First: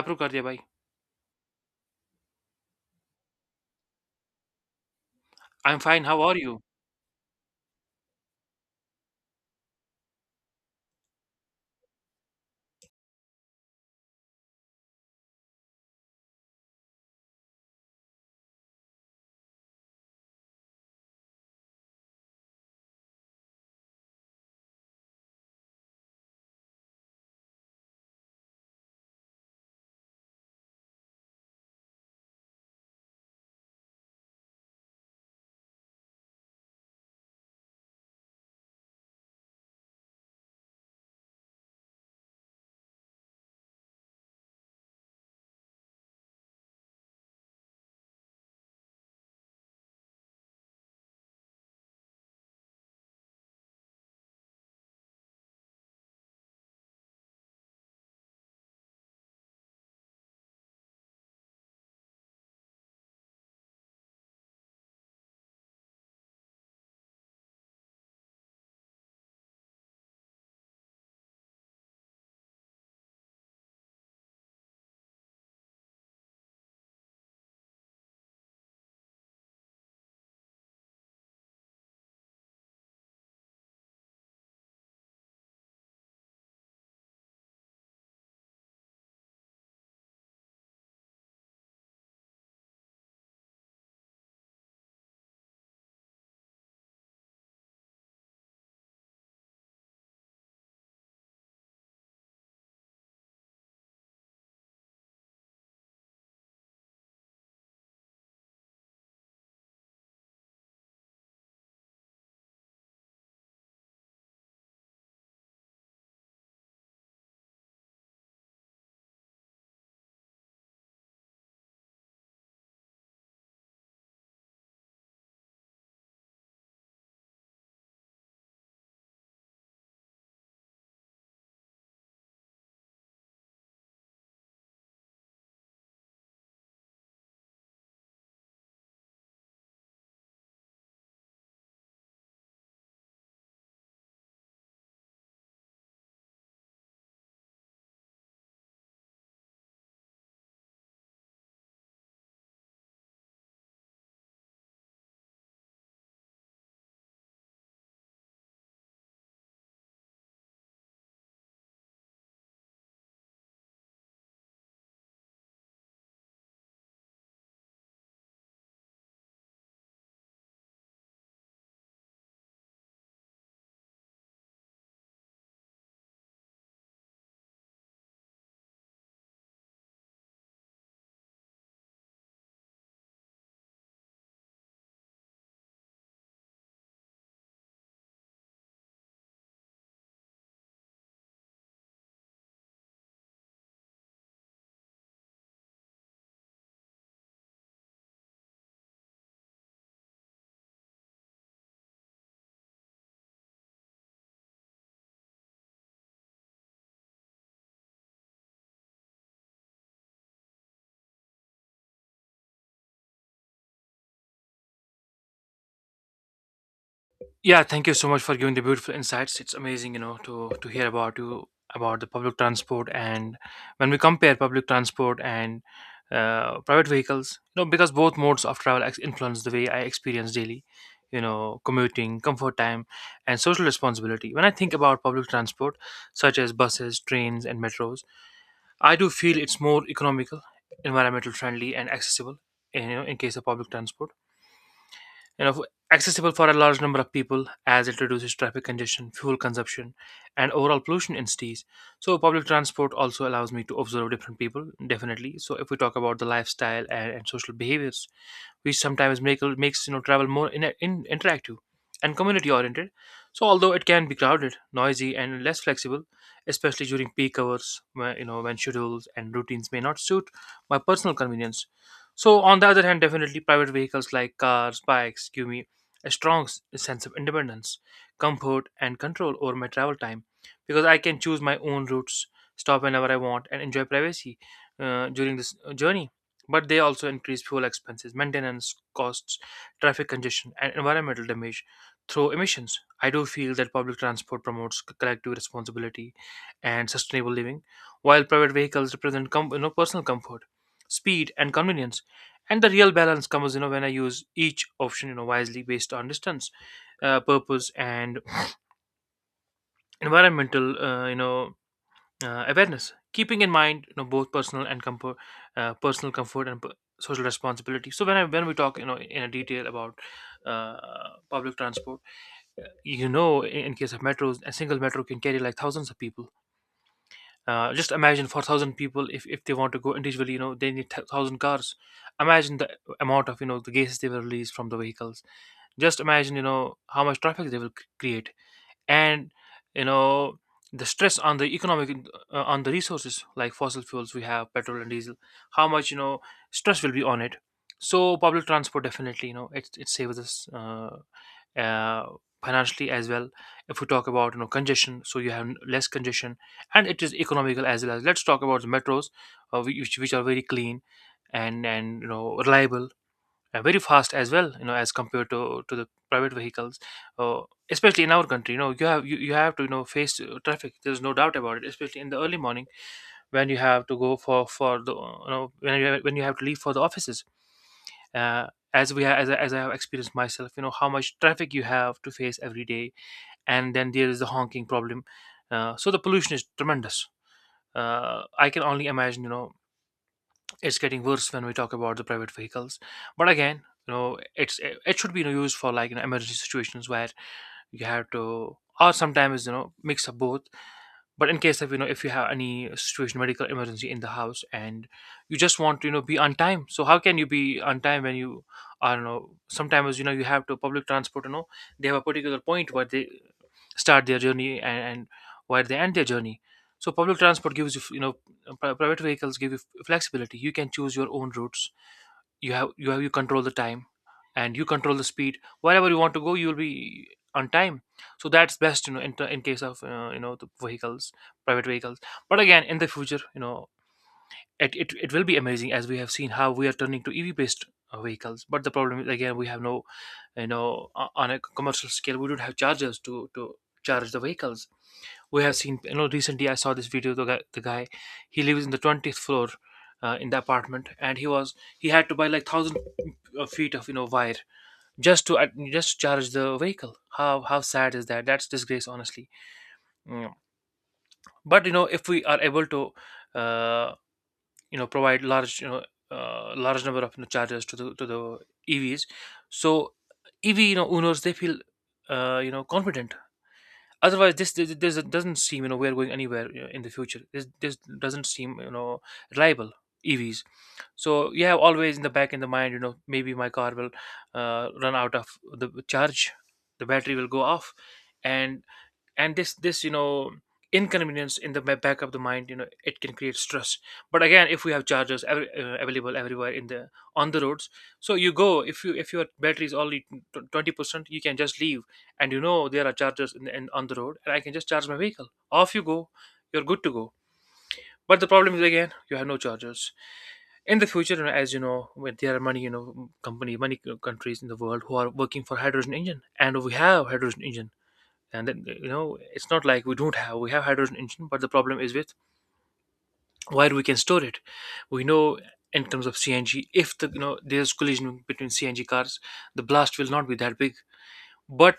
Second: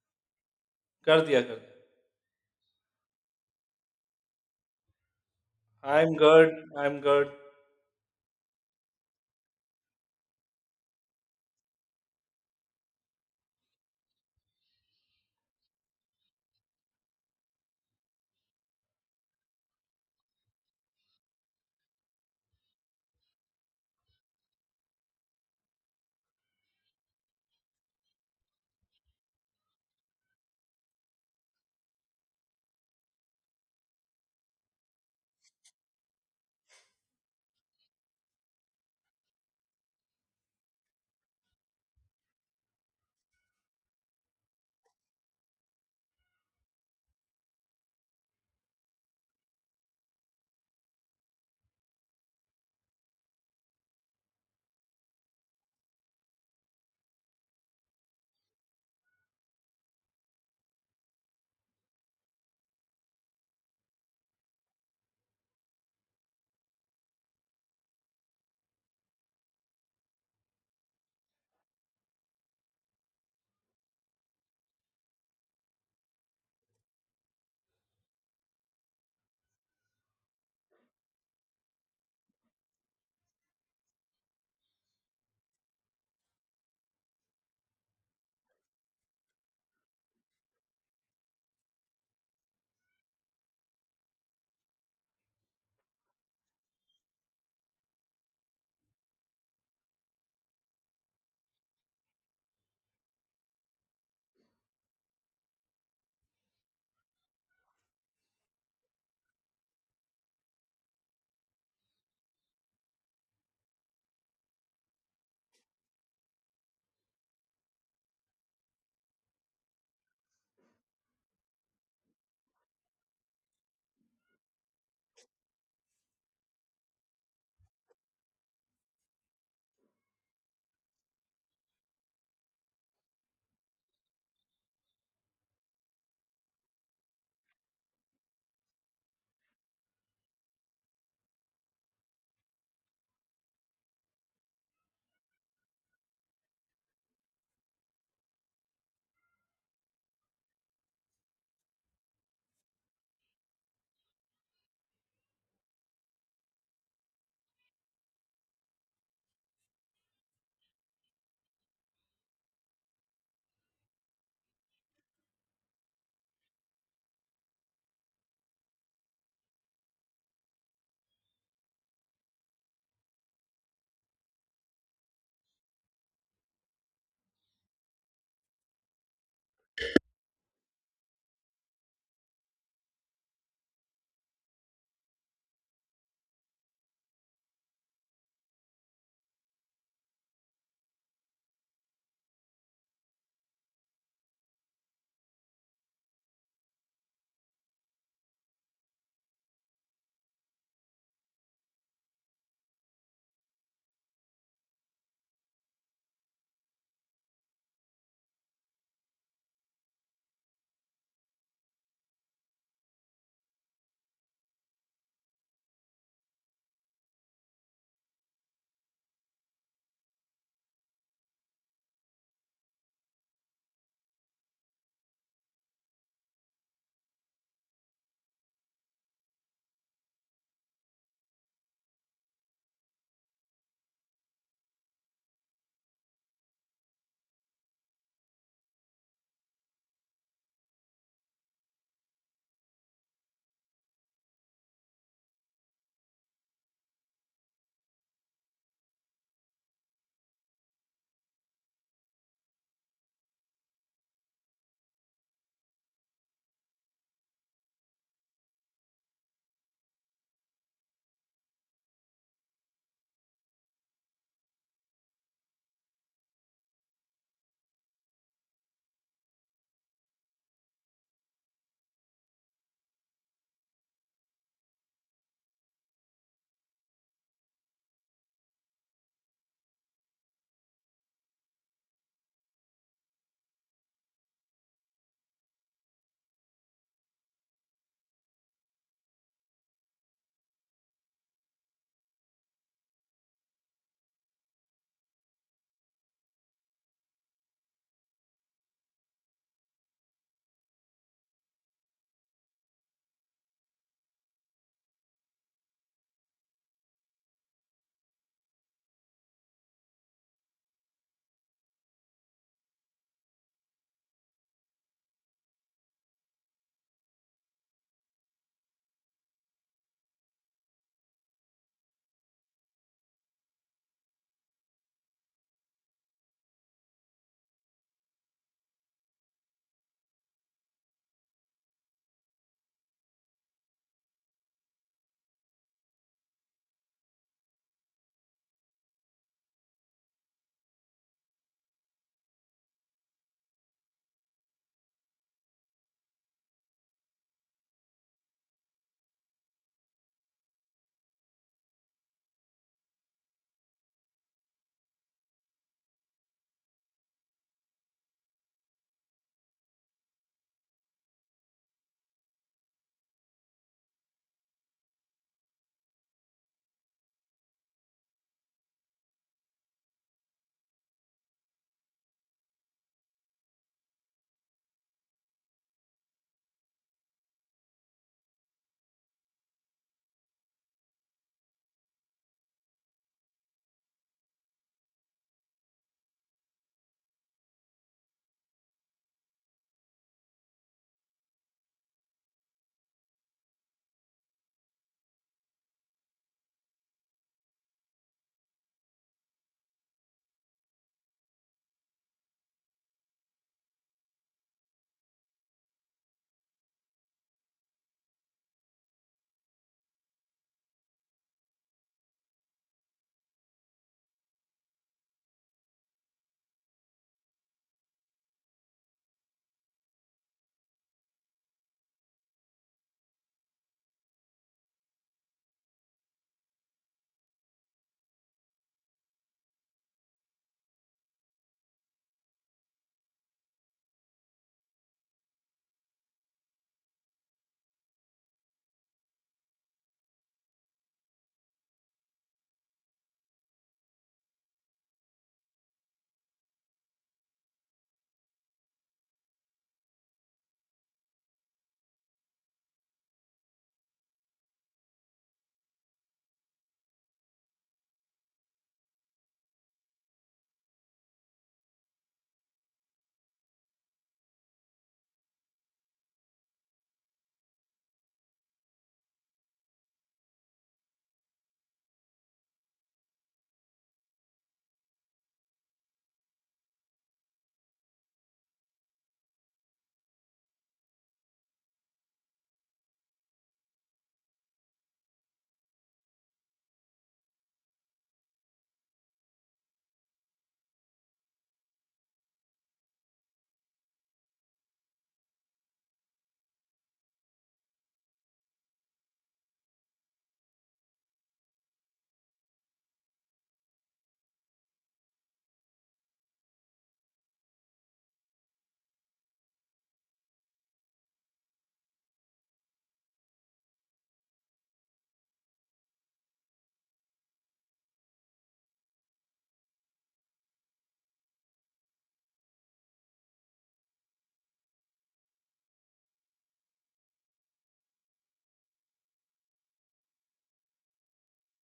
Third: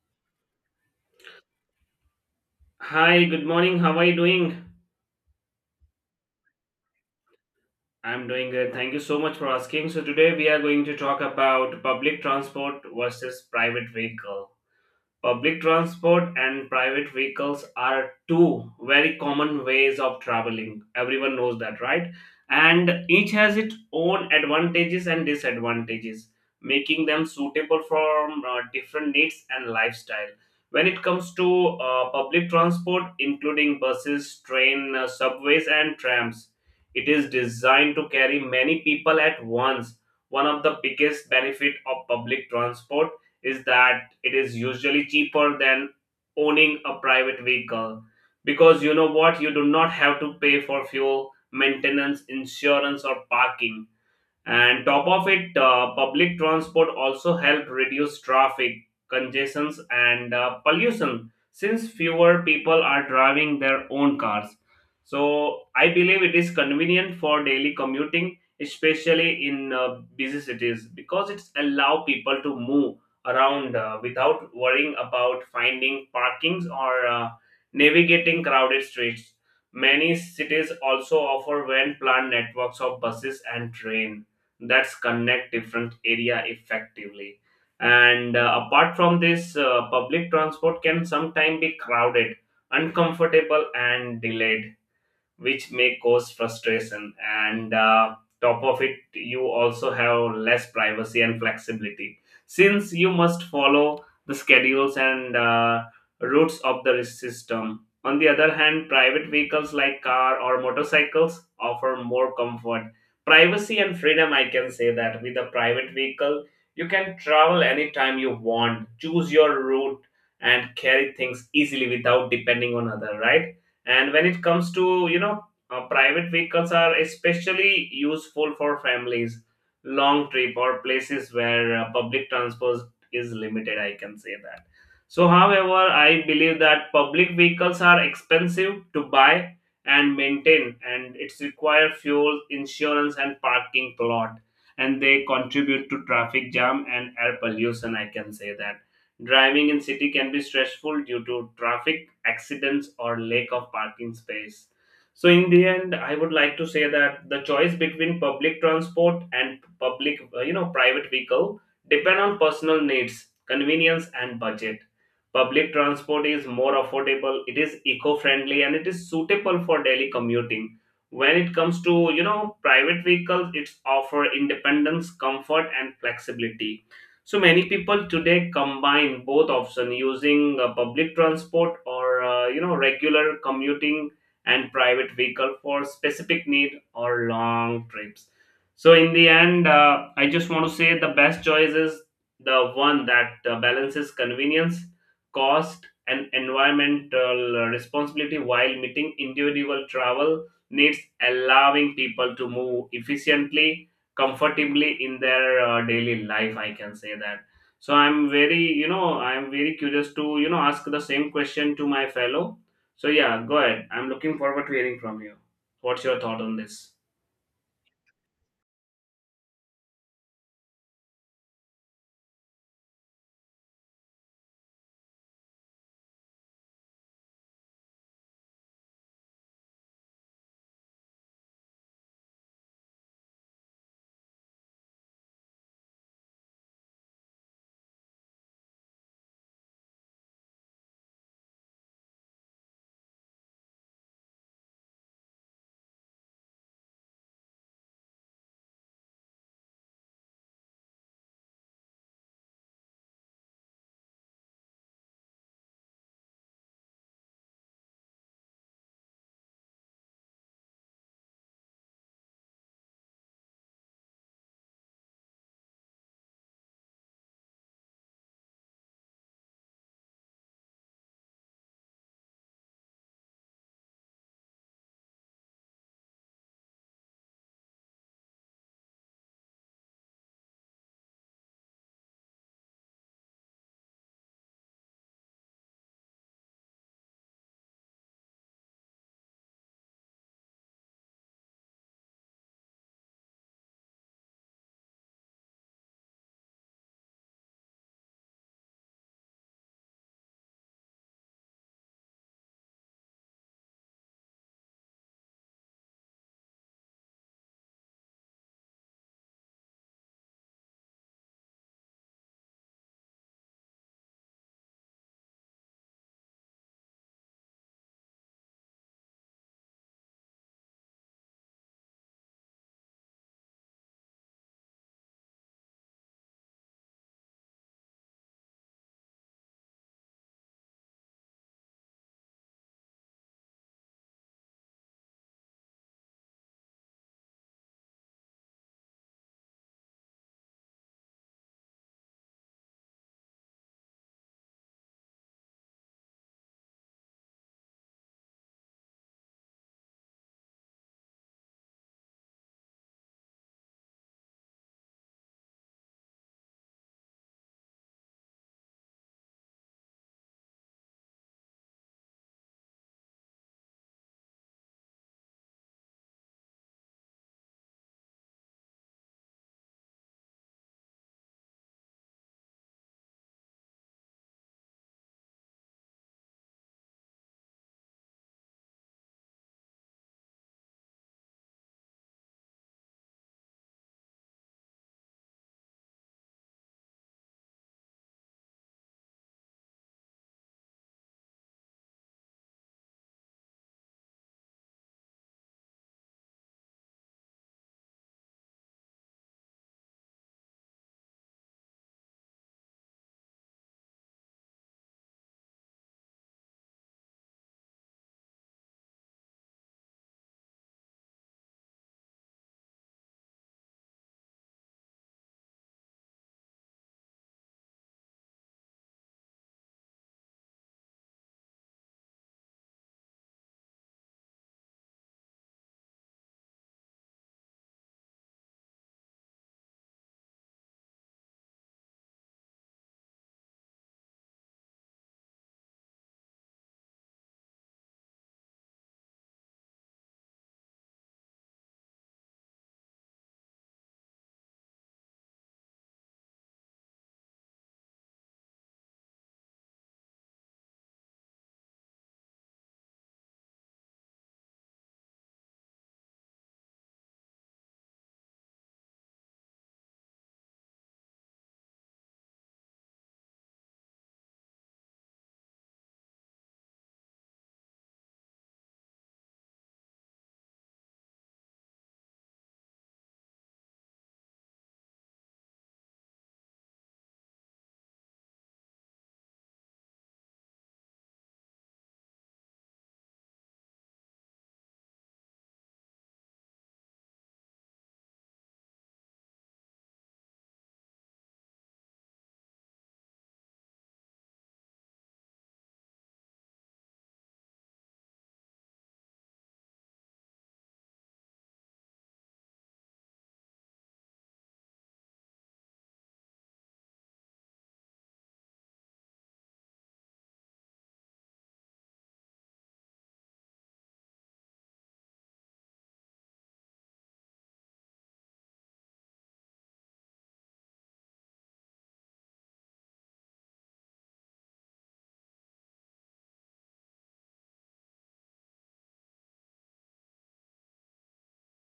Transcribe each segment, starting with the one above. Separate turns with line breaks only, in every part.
Apro kar diya bhai.
कर दिया, कर दिया।
Hi, good morning. How are you doing?
I'm fine.
I am
How are
good,
you?
I am good.
I'm doing good. Thank you so much for asking. So, today we are going to talk about public transport versus private vehicle. Public transport and private vehicles are two very common ways of traveling. Everyone knows that, right? And each has its own advantages and disadvantages, making them suitable for different needs and lifestyle. When it comes to public transport, including buses, train, subways, and trams, it is designed to carry many people at once. One of the biggest benefit of public transport is that it is usually cheaper than owning a private vehicle because you know what you do not have to pay for fuel maintenance insurance or parking, and top of it public transport also help reduce traffic congestions and pollution since fewer people are driving their own cars. So I believe it is convenient for daily commuting, especially in busy cities, because it's allow people to move around without worrying about finding parkings or navigating crowded streets. Many cities also offer well planned networks of buses and train that's connect different area effectively. And apart from this public transport can sometimes be crowded, uncomfortable and delayed, which may cause frustration. And top of it you also have less privacy and flexibility since you must follow the schedules and routes of the system. On the other hand, private vehicles like car or motorcycles offer more comfort, privacy and freedom. I can say that with a private vehicle you can travel anytime you want, choose your route, and carry things easily without depending on other, right? And when it comes to, you know, private vehicles are especially useful for families, long trip or places where public transport is limited, I can say that. So however, I believe that public vehicles are expensive to buy and maintain, and it's require fuel insurance and parking lot, and they contribute to traffic jam and air pollution, I can say that. Driving in city can be stressful due to traffic, accidents or lack of parking space. So in the end, I would like to say that the choice between public transport and public, private vehicle depend on personal needs, convenience and budget. Public transport is more affordable, it is eco-friendly and it is suitable for daily commuting. When it comes to, private vehicles, it's offer independence, comfort and flexibility. So many people today combine both options, using public transport or regular commuting, and private vehicle for specific need or long trips. So in the end, I just want to say the best choice is the one that balances convenience, cost, and environmental responsibility while meeting individual travel needs, allowing people to move efficiently comfortably in their daily life, I can say that. So I'm very curious to ask the same question to my fellow. So yeah, go ahead, I'm looking forward to hearing from you. What's your thought on this?
Yeah, thank you so much for giving the beautiful insights. It's amazing, you know, to hear about you about the public transport and when we compare public transport and private vehicles, you know, because both modes of travel influence the way I experience daily, you know, commuting, comfort time, and social responsibility. When I think about public transport, such as buses, trains, and metros, I do feel it's more economical, environmental friendly, and accessible. In, you know, in case of public transport, you know, accessible for a large number of people as it reduces traffic congestion, fuel consumption, and overall pollution in cities. So public transport also allows me to observe different people, definitely. So if we talk about the lifestyle and, social behaviors which sometimes makes you know travel more in interactive and community oriented. So although it can be crowded, noisy, and less flexible, especially during peak hours where you know, when schedules and routines may not suit my personal convenience. So, on the other hand, definitely private vehicles like cars, bikes give me a strong sense of independence, comfort, and control over my travel time, because I can choose my own routes, stop whenever I want, and enjoy privacy during this journey. But they also increase fuel expenses, maintenance costs, traffic congestion, and environmental damage through emissions. I do feel that public transport promotes collective responsibility and sustainable living, while private vehicles represent you know, personal comfort, speed, and convenience. And the real balance comes, you know, when I use each option, you know, wisely based on distance, purpose, and environmental you know, awareness, keeping in mind, you know, both personal and comfort, personal comfort and social responsibility. So when when we talk, you know, in a detail about uh, public transport, you know, in case of metros, a single metro can carry like thousands of people. Just imagine for thousand people, if they want to go individually, you know they need thousand cars. Imagine the amount of, you know, the gases they will release from the vehicles. Just imagine, you know, how much traffic they will create, and, you know, the stress on the economic, on the resources like fossil fuels. We have petrol and diesel. How much, you know, stress will be on it. So public transport, definitely, you know, it saves us uh, financially as well. If we talk about, you know, congestion, so you have less congestion, and it is economical as well. As let's talk about the metros, which are very clean and you know reliable, very fast as well, you know, as compared to the private vehicles. uh, Especially in our country, you know, you have you have to, you know, face traffic. There's no doubt about it, especially in the early morning when you have to go for the you know, when when you have to leave for the offices, uh, as we as as I have experienced myself, you know, how much traffic you have to face every day. And then there is the honking problem. So the pollution is tremendous. I can only imagine, you know, it's getting worse when we talk about the private vehicles. But again, you know, it's it should be, you know, used for like, you know, emergency situations where you have to, or sometimes, you know, mix up both. But in case of, you know, if you have any situation, medical emergency in the house, and you just want to, you know, be on time. So how can you be on time when you, I don't know, sometimes, you know, you have to public transport, you know, they have a particular point where they start their journey, and, where they end their journey. So public transport gives you, you know, private vehicles give you flexibility. You can choose your own routes. You have you control the time, and you control the speed. Wherever you want to go, you will be on time. So that's best, you know, in case of you know, the vehicles, private vehicles. But again, in the future, you know, it it will be amazing, as we have seen how we are turning to EV based vehicles. But the problem is, again, we have no, you know, on a commercial scale, we don't have chargers to charge the vehicles. We have seen, you know, recently I saw this video. The guy, he lives in the 20th floor, in the apartment, and he was he had to buy like thousand feet of, you know, wire just to just to charge the vehicle. How sad is that? That's disgrace honestly. Mm. But you know, if we are able to, uh, you know, provide large, you know, large number of, you know, chargers to the EVs, so EV, you know, owners they feel you know, confident. Otherwise, this this doesn't seem, you know, we're going anywhere, you know, in the future. This doesn't seem, you know, reliable EVs. So you have always in the back, in the mind, you know, maybe my car will run out of the charge, the battery will go off, and this, this, you know, inconvenience in the back of the mind, you know, it can create stress. But again, if we have chargers available everywhere in the on the roads. So you go, if you if your battery is only 20%, you can just leave. And you know, there are chargers in on the road, and I can just charge my vehicle. Off you go, you're good to go. But the problem is, again, you have no chargers in the future. You know, as you know, when there are many, you know, company, many countries in the world who are working for hydrogen engine, and we have hydrogen engine. And then you know, it's not like we don't have, we have hydrogen engine, but the problem is with where we can store it. We know, in terms of CNG, if the, you know, there's collision between CNG cars, the blast will not be that big. But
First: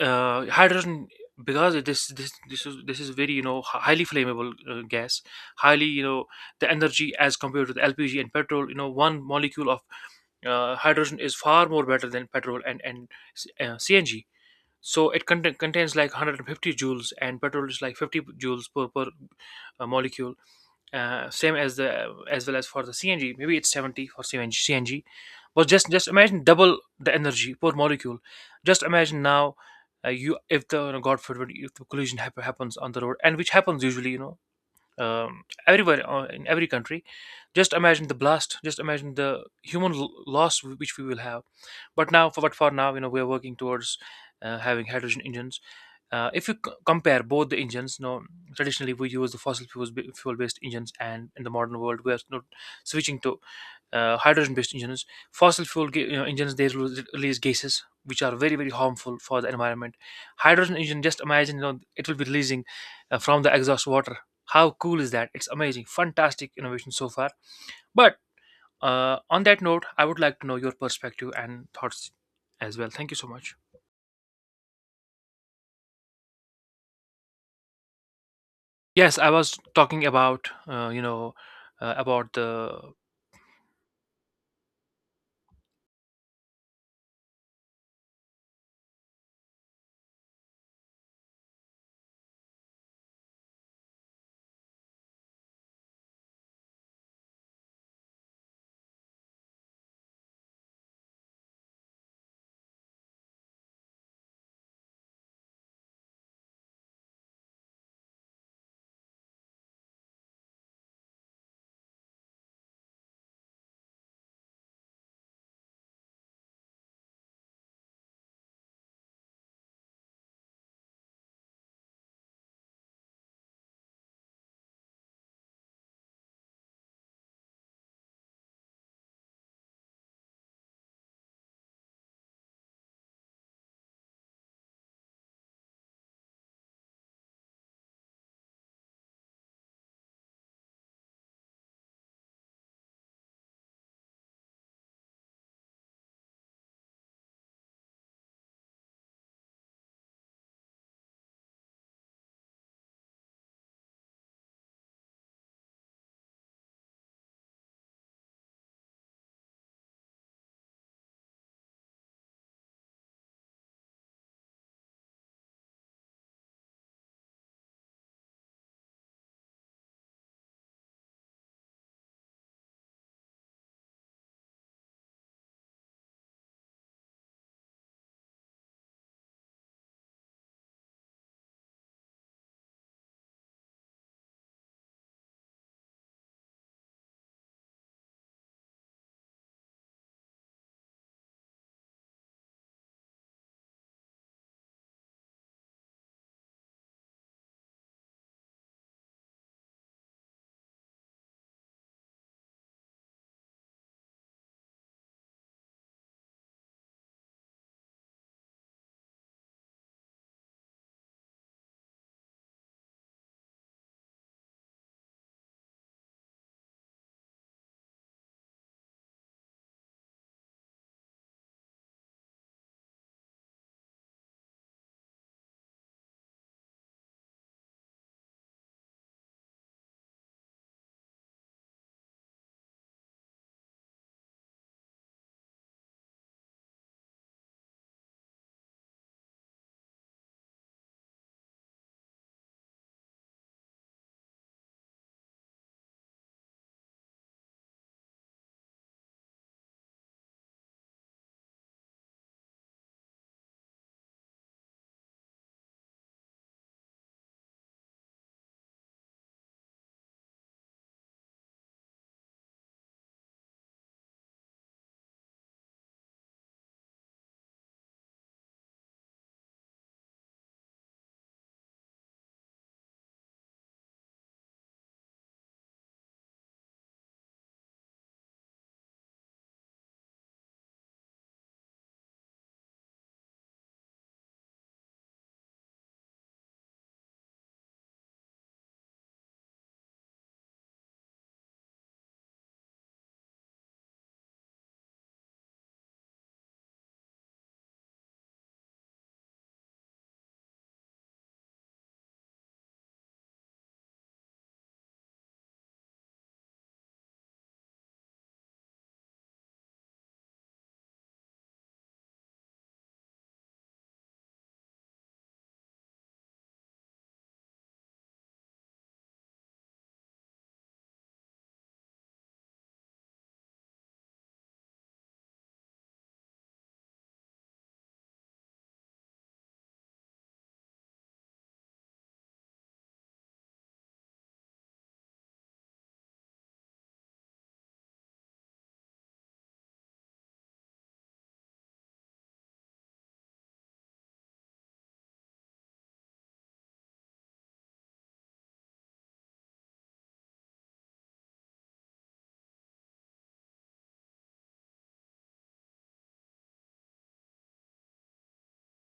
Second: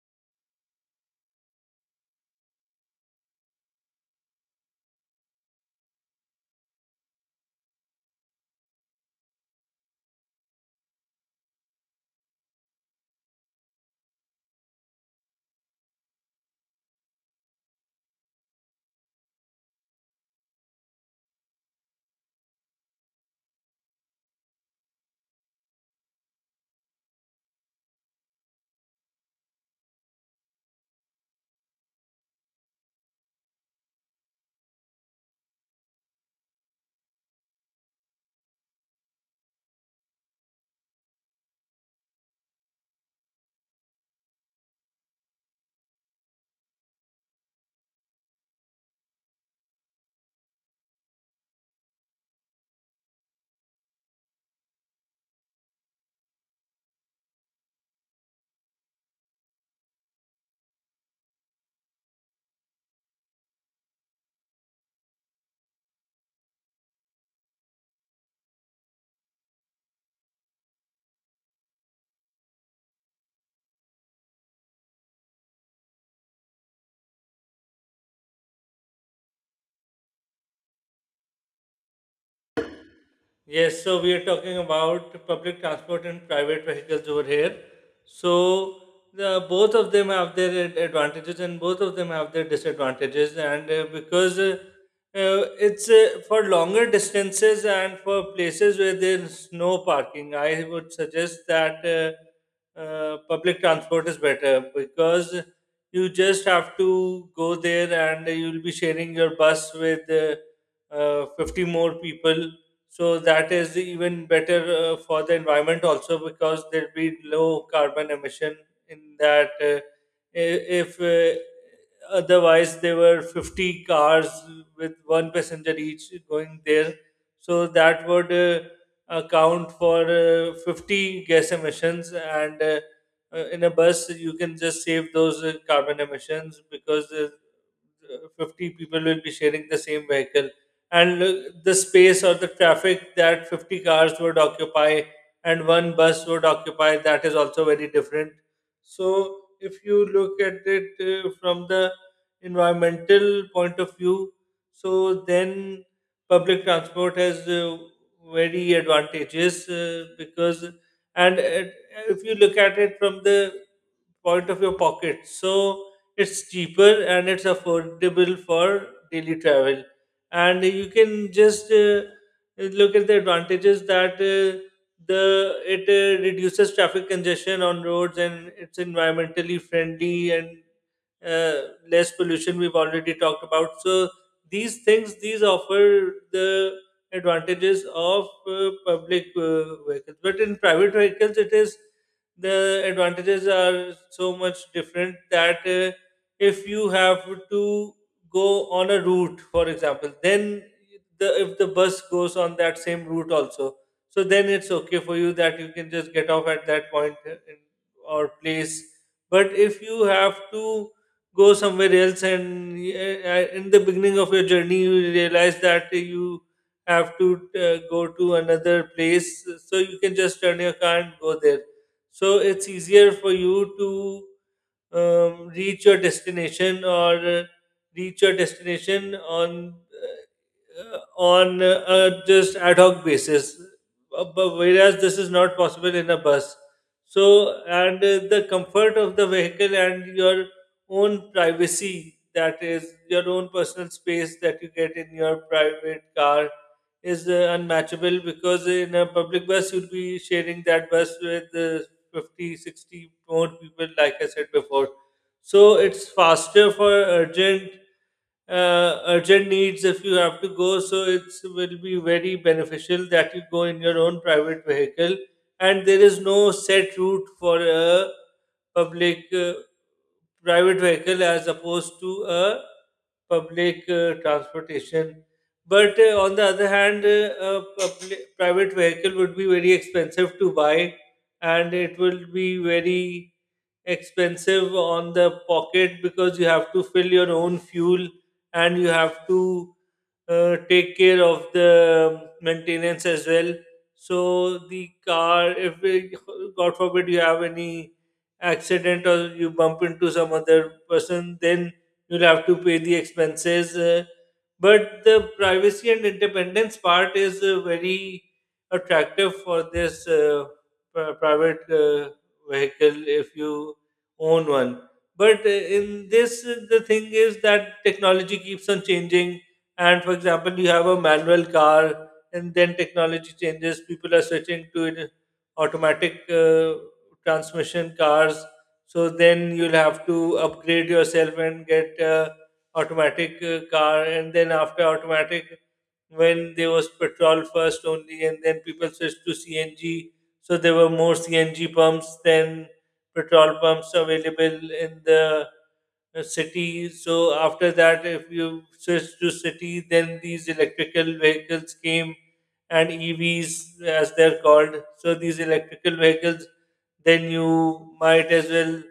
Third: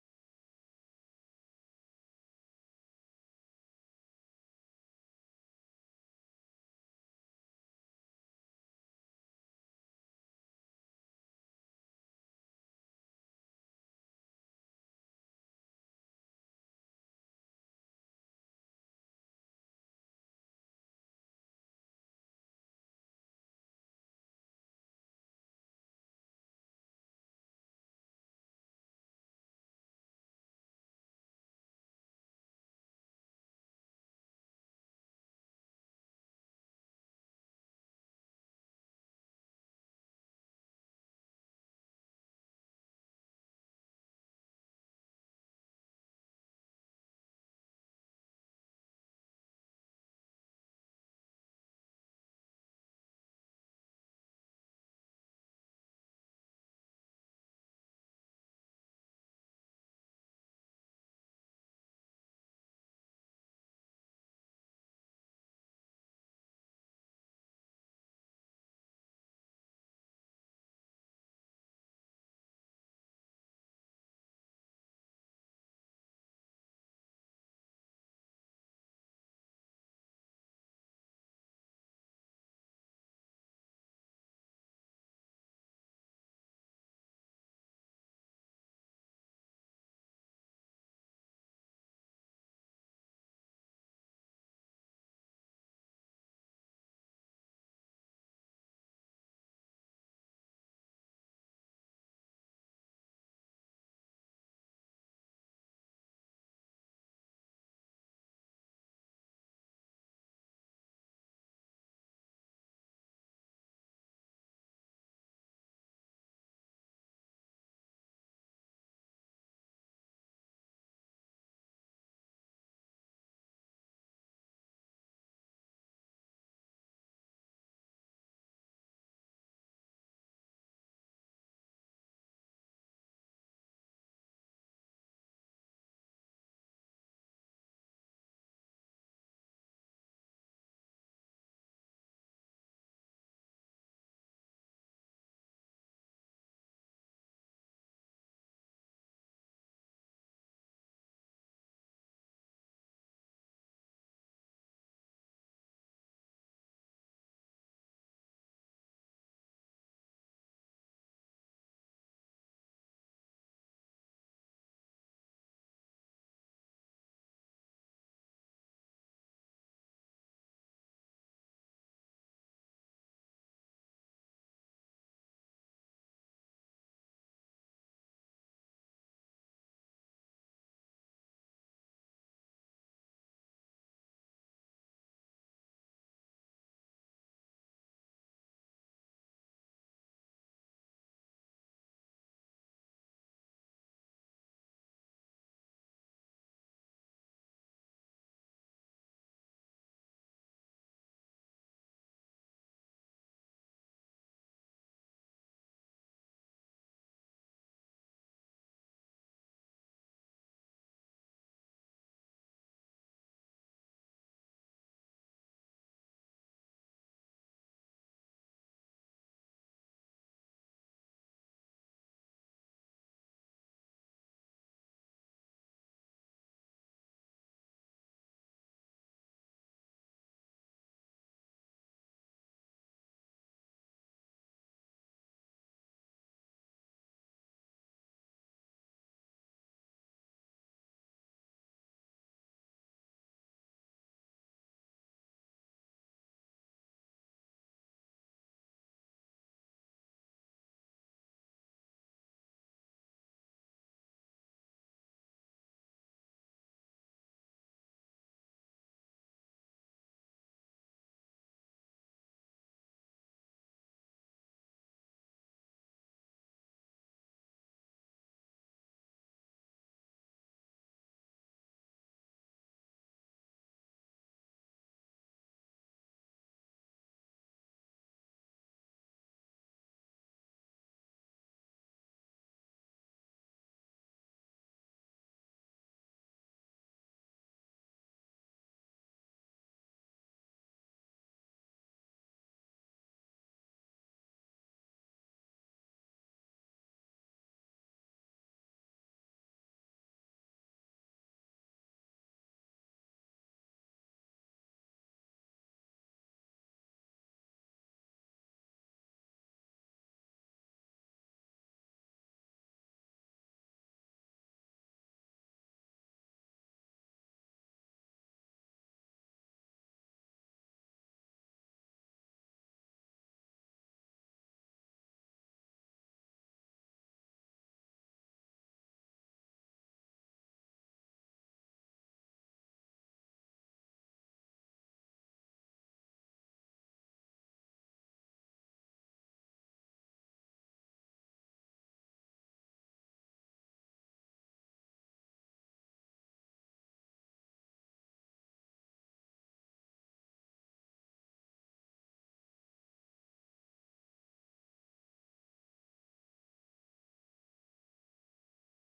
hydrogen, because this is very you know highly flammable gas, highly you know, the energy as compared to the LPG and petrol. You know, one molecule of hydrogen is far more better than petrol and CNG. So it contains like 150 joules, and petrol is like 50 joules per molecule. Same as the, as well as for the CNG. Maybe it's 70 for CNG. CNG, but just imagine double the energy per molecule. Just imagine now, you if the, you know, God forbid if the collision happens on the road, and which happens usually, you know, everywhere in every country. Just imagine the blast. Just imagine the human loss which we will have. But now, for but for now, you know, we are working towards having hydrogen engines. If you compare both the engines, you know, traditionally we use the fossil fuels fuel based engines, and in the modern world we are, you know, switching to hydrogen based engines. Fossil fuel you know, engines, they release gases which are very very harmful for the environment. Hydrogen engine, just imagine, you know, it will be releasing from the exhaust water. How cool is that? It's amazing, fantastic innovation so far. But on that note, I would like to know your perspective and thoughts as well. Thank you so much. Yes, I was talking about you know, about the
Yes, so we are talking about public transport and private vehicles over here. So the, both of them have their advantages and both of them have their disadvantages. And because it's For longer distances and for places where there's no parking, I would suggest that public transport is better because you just have to go there and you'll be sharing your bus with. 50 more people, so that is even better for the environment also, because there'll be low carbon emission in that. I- if Otherwise, there were 50 cars with one passenger each going there, so that would account for 50 gas emissions. And uh, uh, in a bus you can just save those carbon emissions, because 50 people will be sharing the same vehicle. And uh, the space or the traffic that 50 cars would occupy and one bus would occupy, that is also very different. So if you look at it from the environmental point of view, so then public transport has very advantages, because and if you look at it from the point of your pocket, so it's cheaper and it's affordable for daily travel. And you can just look at the advantages that, the it reduces traffic congestion on roads, and it's environmentally friendly, and uh, less pollution we've already talked about. So these things, these offer the advantages of public vehicles. But in private vehicles, it is, the advantages are so much different, that if you have to go on a route, for example, then the, if the bus goes on that same route also, so then it's okay for you that you can just get off at that point, or place. But if you have to go somewhere else, and yeah, in the beginning of your journey you realize that you have to go to another place, so you can just turn your car and go there. So it's easier for you to reach your destination, or reach your destination on just ad hoc basis, but whereas this is not possible in a bus. So, and the comfort of the vehicle and your own privacy, that is, your own personal space that you get in your private car, is unmatchable, because in a public bus, you'll be sharing that bus with 50, 60 more people, like I said before. So it's faster for urgent urgent needs. If you have to go, so it will be very beneficial that you go in your own private vehicle. And there is no set route for a public private vehicle, as opposed to a public transportation. But on the other hand, a private vehicle would be very expensive to buy, and it will be very expensive on the pocket, because you have to fill your own fuel, and you have to take care of the maintenance as well. So the car, if it, God forbid, you have any accident or you bump into some other person, then you'll have to pay the expenses. But the privacy and independence part is very attractive for this, private vehicle, if you own one. But in this, the thing is that technology keeps on changing. And for example, you have a manual car, and then technology changes. People are switching to automatic transmission cars. So then you'll have to upgrade yourself and get automatic car, and then after automatic, when there was petrol first only, and then people switched to CNG. So there were more CNG pumps than petrol pumps available in the city. So after that, if you switch to city, then these electrical vehicles came, and EVs, as they're called. So these electrical vehicles, then you might as well,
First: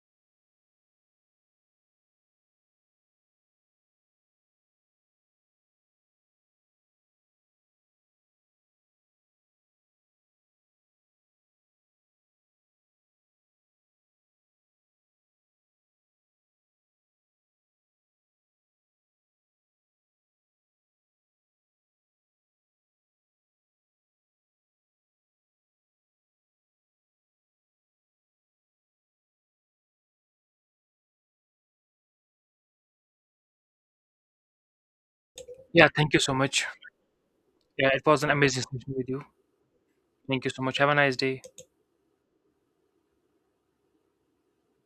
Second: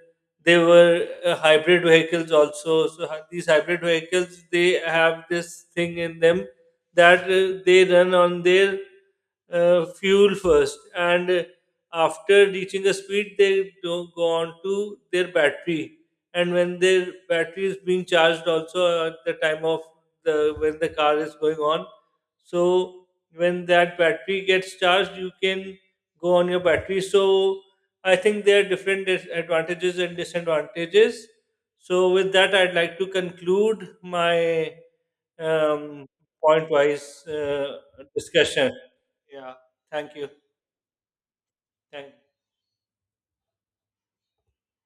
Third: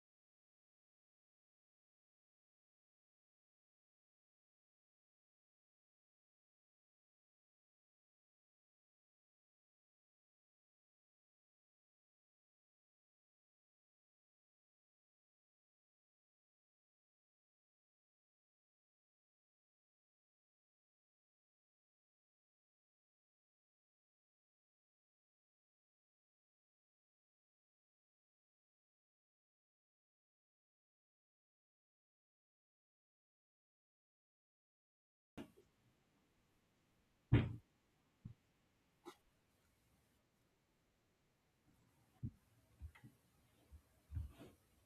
they were hybrid vehicles also. So these hybrid vehicles, they have this thing in them that they run on their fuel first, and after reaching a speed they do go on to their battery, and when their battery is being charged also at the time of the, when the car is going on, so when that battery gets charged you can go on your battery. So I think there are different advantages and disadvantages. So, with that, I'd like to conclude my
yeah.
um,
Thank you so much.
point wise
Yeah, it was an amazing
discussion.
session with you.
Yeah, thank you.
Thank you so much. Have a nice day.
Thank